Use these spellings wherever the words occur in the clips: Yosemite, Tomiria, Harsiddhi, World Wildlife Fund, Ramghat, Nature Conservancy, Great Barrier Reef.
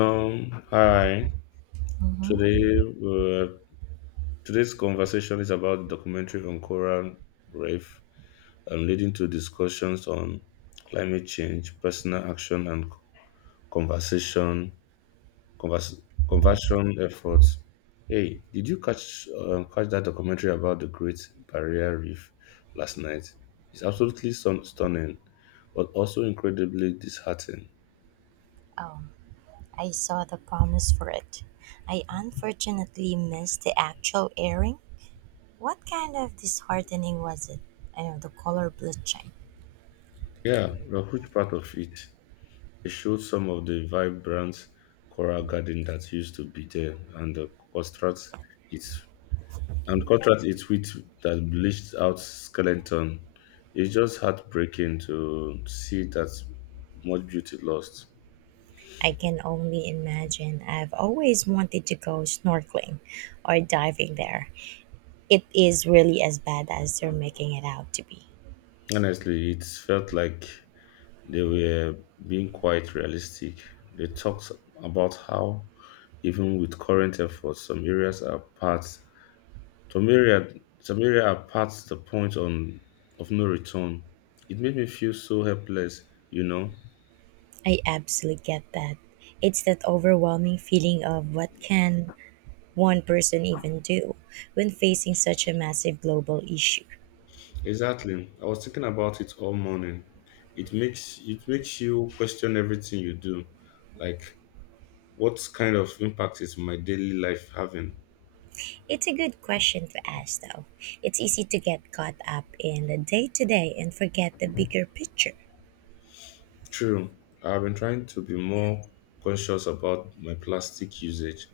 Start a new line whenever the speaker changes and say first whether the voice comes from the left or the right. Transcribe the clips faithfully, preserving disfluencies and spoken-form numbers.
left: Um, hi. Today,
right: Hmm.
left: uh, Today's conversation is about documentary on coral reef, um, leading to discussions on climate change, personal action, and conversation convers- conversion efforts. Hey, did you catch um, catch that documentary about the Great Barrier Reef last night? It's absolutely stun- stunning, but also incredibly disheartening.
right: Oh, I saw the promise for it. I unfortunately missed the actual airing. What kind of disheartening was it? I know the color bleaching.
left: Yeah, we a huge part of it. They showed some of the vibrant coral garden that used to be there and the contrast it's and contrast it with that bleached out skeleton. It's just heartbreaking to see that much beauty lost.
right: I can only imagine. I've always wanted to go snorkeling or diving there. It is really as bad as they're making it out to be.
left: Honestly, it felt like they were being quite realistic. They talked about how even with current efforts, some areas are part Tomiria, Tomiria are past the point on of no return. It made me feel so helpless, you know.
right: I absolutely get that. It's that overwhelming feeling of what can one person even do when facing such a massive global issue.
left: Exactly. I was thinking about it all morning. It makes it makes you question everything you do. Like what kind of impact is my daily life having?
right: It's a good question to ask, though. It's easy to get caught up in the day to day and forget the bigger picture.
left: True. I've been trying to be more conscious about my plastic usage.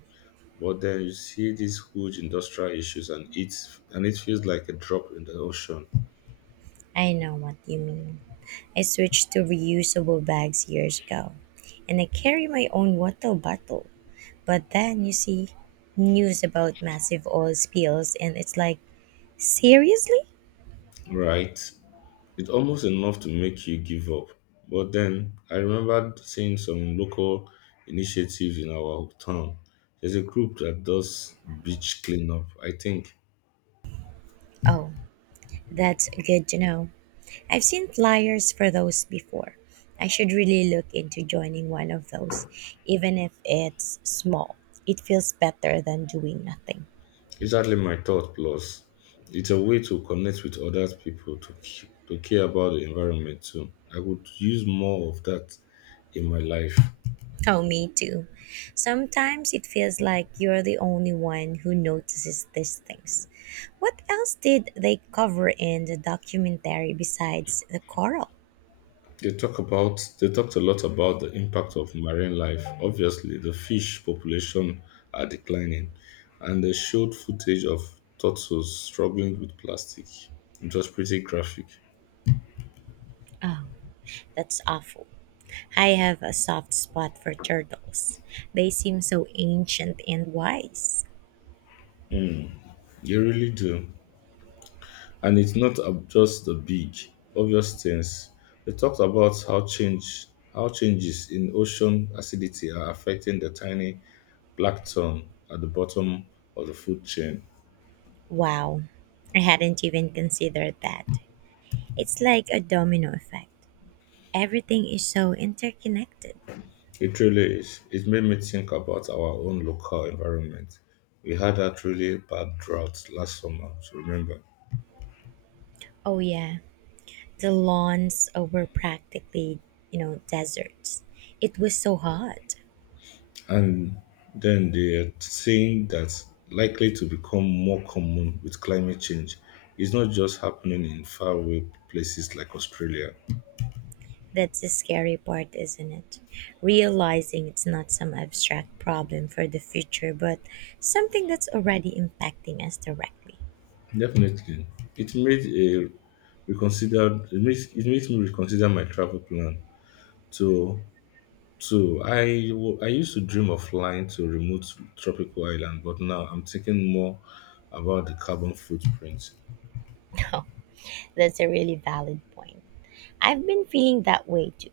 left: But then you see these huge industrial issues and it's and it feels like a drop in the ocean.
right: I know what you mean. I switched to reusable bags years ago, and I carry my own water bottle. But then you see news about massive oil spills, and it's like, seriously?
left: Right. It's almost enough to make you give up. But then I remembered seeing some local initiatives in our town. There's a group that does beach cleanup, I think.
right: Oh, that's good to know. I've seen flyers for those before. I should really look into joining one of those, even if it's small. It feels better than doing nothing.
left: Exactly my thought. Plus, it's a way to connect with other people to, c- to care about the environment too. I would use more of that in my life.
right: Oh, me too. Sometimes it feels like you're the only one who notices these things. What else did they cover in the documentary besides the coral?
left: They talk about they talked a lot about the impact of marine life. Obviously, the fish population are declining, and they showed footage of turtles struggling with plastic. It was pretty graphic.
right: Oh, that's awful. I have a soft spot for turtles. They seem so ancient and wise.
left: They really do, and it's not ab- just the big obvious things. They talked about how change how changes in ocean acidity are affecting the tiny plankton at the bottom of the food chain.
right: Wow, I hadn't even considered that. It's like a domino effect. Everything is so interconnected.
left: It really is. It made me think about our own local environment. We had that really bad drought last summer, to remember.
right: Oh yeah, the lawns uh, were practically, you know, deserts. It was so hot.
left: And then they are saying that's likely to become more common with climate change. It's not just happening in faraway places like Australia.
right: That's the scary part, isn't it? Realizing it's not some abstract problem for the future, but something that's already impacting us directly.
left: Definitely. It made a reconsider it makes it makes me reconsider my travel plan. So So I w- I used to dream of flying to remote tropical island, but now I'm thinking more about the carbon footprint.
right: No, that's a really valid point. I've been feeling that way too.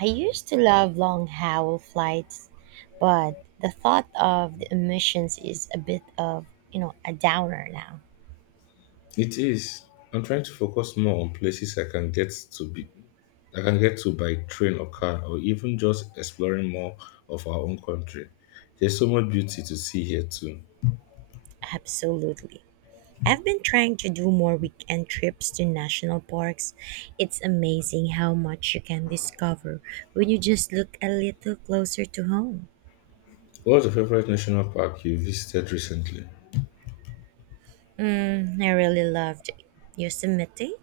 right: I used to love long hour flights, but the thought of the emissions is a bit of, you know, a downer now.
left: It is. I'm trying to focus more on places I can get to be I can get to by train or car or even just exploring more of our own country. There's so much beauty to see here too.
right: Absolutely. I've been trying to do more weekend trips to national parks. It's amazing how much you can discover when you just look a little closer to home.
left: What's your favorite national park you visited recently?
right: Mm, I really loved Yosemite.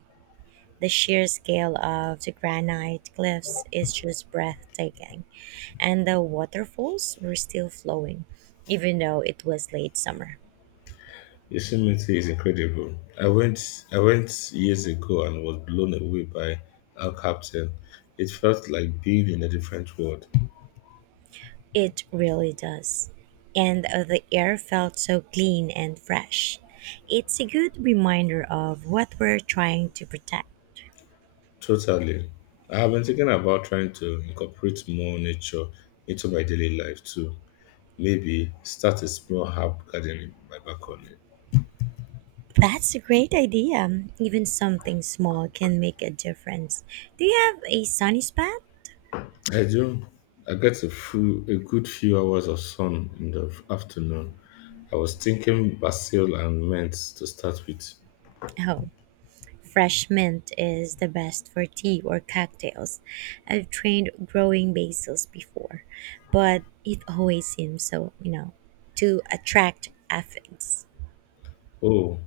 right: The sheer scale of the granite cliffs is just breathtaking, and the waterfalls were still flowing, even though it was late summer.
left: Yosemite is incredible. I went I went years ago and was blown away by our Captain. It felt like being in a different world.
right: It really does. And uh, the air felt so clean and fresh. It's a good reminder of what we're trying to protect.
left: Totally. I have been thinking about trying to incorporate more nature into my daily life too. Maybe start a small herb garden in my balcony.
right: That's a great idea. Even something small can make a difference. Do you have a sunny spot?
left: I do. I get a few, a good few hours of sun in the afternoon. I was thinking basil and mint to start with.
right: Oh, fresh mint is the best for tea or cocktails. I've trained growing basils before, but it always seems so, you know, to attract aphids.
left: Oh,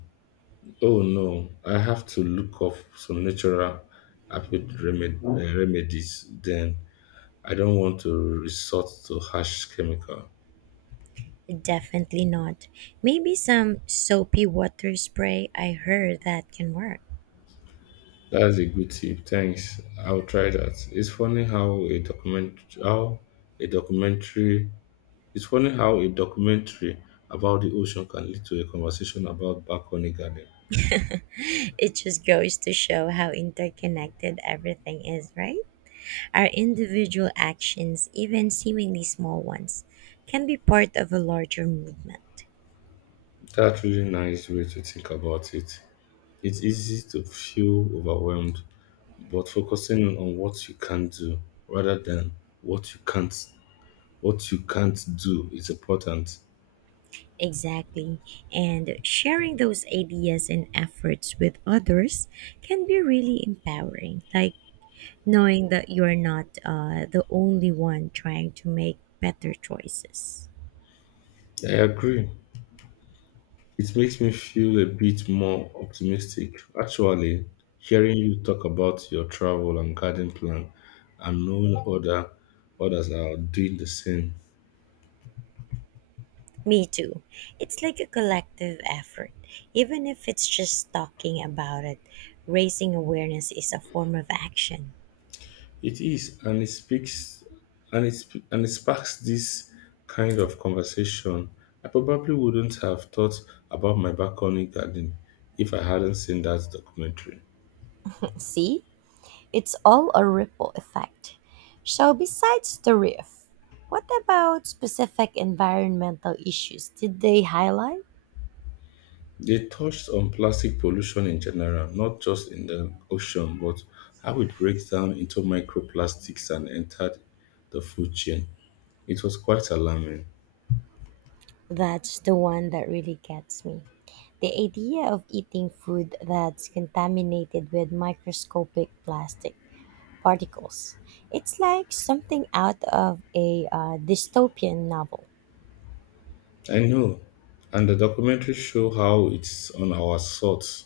left: Oh no, I have to look up some natural apple remed- uh, remedies then. I don't want to resort to harsh chemical.
right: Definitely not. Maybe some soapy water spray. I heard that can work.
left: That's a good tip. Thanks. I'll try that. It's funny how a document how a documentary it's funny how a documentary about the ocean can lead to a conversation about balcony garden.
right: It just goes to show how interconnected everything is, right? Our individual actions, even seemingly small ones, can be part of a larger movement.
left: That's really nice way to think about it. It's easy to feel overwhelmed but focusing on what you can do rather than what you can't what you can't do is important.
right: Exactly. And sharing those ideas and efforts with others can be really empowering. Like knowing that you're not uh, the only one trying to make better choices.
left: I agree. It makes me feel a bit more optimistic. Actually, hearing you talk about your travel and garden plan and knowing other others are doing the same.
right: Me too. It's like a collective effort. Even if it's just talking about it, raising awareness is a form of action.
left: It is, and it speaks, and it sp- and it sparks this kind of conversation. I probably wouldn't have thought about my balcony garden if I hadn't seen that documentary.
right: See? It's all a ripple effect. So, besides the reef, what about specific environmental issues did they highlight?
left: They touched on plastic pollution in general, not just in the ocean, but how it breaks down into microplastics and entered the food chain. It was quite alarming.
right: That's the one that really gets me. The idea of eating food that's contaminated with microscopic plastic particles. It's like something out of a uh, dystopian novel.
left: I know, and the documentary show how it's on our thoughts.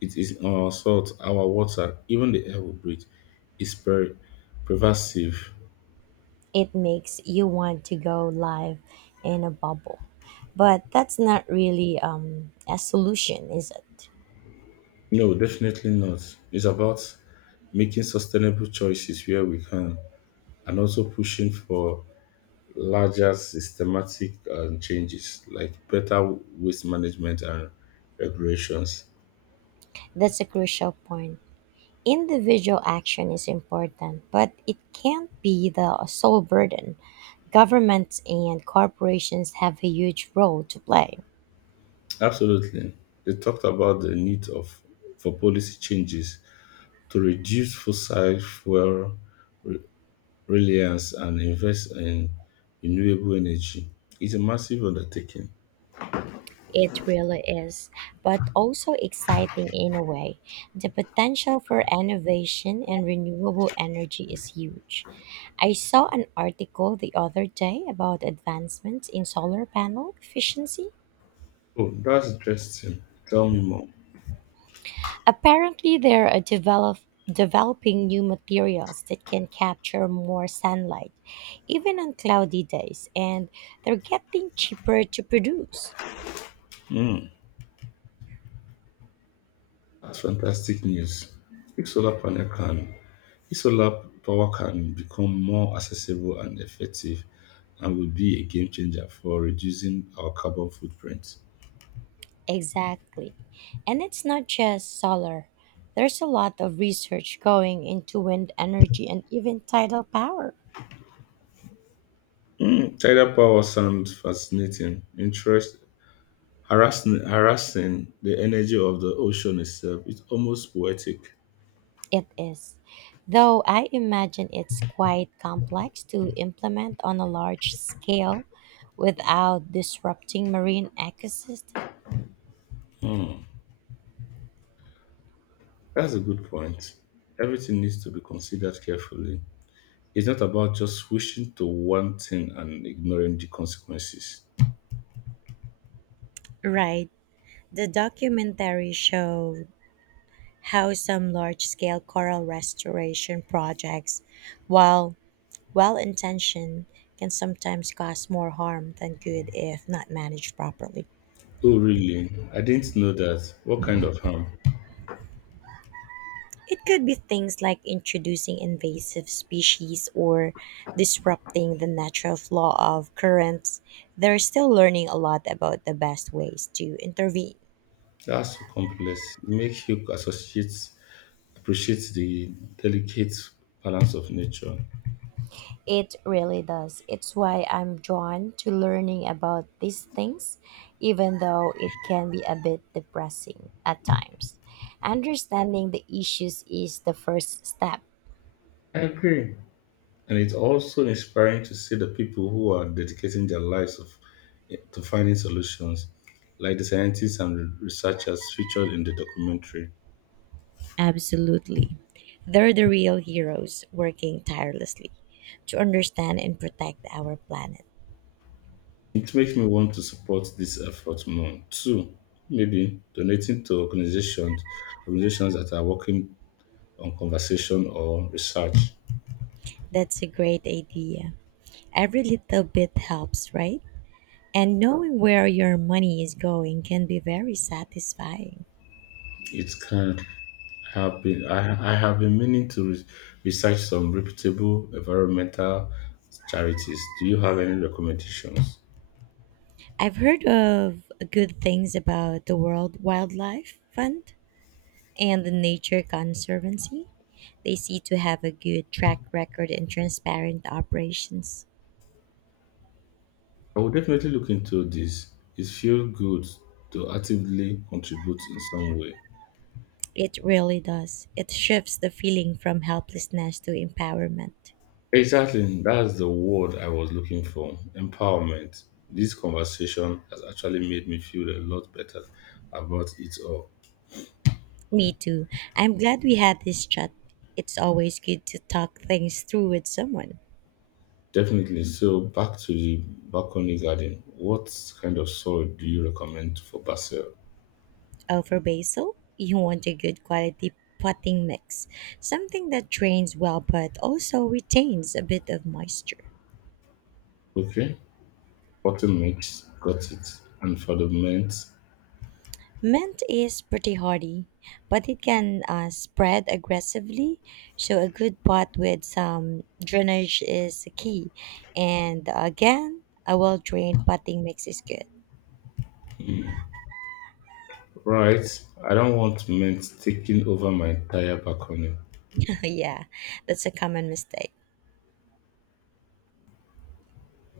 left: It is on our salt, our water, even the air we breathe is per- pervasive.
right: It makes you want to go live in a bubble. But that's not really um, a solution, is it?
left: No, definitely not. It's about making sustainable choices where we can and also pushing for larger systematic um, changes like better waste management and regulations.
right: That's a crucial point. Individual action is important, but it can't be the sole burden. Governments and corporations have a huge role to play.
left: Absolutely. They talked about the need of for policy changes to reduce fossil fuel reliance and invest in renewable energy. It's a massive undertaking.
right: It really is, but also exciting in a way. The potential for innovation and renewable energy is huge. I saw an article the other day about advancements in solar panel efficiency.
left: Oh, that's interesting. Tell me more.
right: Apparently, they're uh, develop, developing new materials that can capture more sunlight, even on cloudy days, and they're getting cheaper to produce.
left: Hmm, that's fantastic news. If solar panel can, if solar power can become more accessible and effective, and will be a game changer for reducing our carbon footprint.
right: Exactly. And it's not just solar. There's a lot of research going into wind energy and even tidal power.
left: Mm, tidal power sounds fascinating. Interest harassing, harassing the energy of the ocean itself. It's almost poetic.
right: It is. Though I imagine it's quite complex to implement on a large scale without disrupting marine ecosystems.
left: Hmm. That's a good point. Everything needs to be considered carefully. It's not about just wishing to one thing and ignoring the consequences.
right: Right. The documentary showed how some large scale coral restoration projects, while well intentioned, can sometimes cause more harm than good if not managed properly.
left: Oh, really? I didn't know that. What kind of harm?
right: It could be things like introducing invasive species or disrupting the natural flow of currents. They're still learning a lot about the best ways to intervene.
left: That's so complex. It makes you associate, appreciate the delicate balance of nature.
right: It really does. It's why I'm drawn to learning about these things, even though it can be a bit depressing at times. Understanding the issues is the first step.
left: I agree. And it's also inspiring to see the people who are dedicating their lives of, to finding solutions, like the scientists and researchers featured in the documentary.
right: Absolutely. They're the real heroes working tirelessly to understand and protect our planet.
left: It makes me want to support this effort more. Two, maybe donating to organizations organizations that are working on conversation or research.
right: That's a great idea. Every little bit helps, right? And knowing where your money is going can be very satisfying.
left: It can. Have been I, I have been meaning to re- research some reputable environmental charities. Do you have any recommendations?
right: I've heard of good things about the World Wildlife Fund and the Nature Conservancy. They seem to have a good track record and transparent operations.
left: I will definitely look into this. It feels good to actively contribute in some way.
right: It really does. It shifts the feeling from helplessness to empowerment.
left: Exactly. That's the word I was looking for. Empowerment. This conversation has actually made me feel a lot better about it all.
right: Me too. I'm glad we had this chat. It's always good to talk things through with someone.
left: Definitely. So back to the balcony garden. What kind of soil do you recommend for basil?
right: Oh, for basil, you want a good quality potting mix, something that drains well but also retains a bit of moisture.
left: Okay. Potter mix, got it. And for the mint,
right: Mint is pretty hardy, but it can uh, spread aggressively, so a good pot with some drainage is key. And again, a well drained potting mix is good.
left: right. I don't want mint taking over my entire balcony.
right: Yeah, that's a common mistake.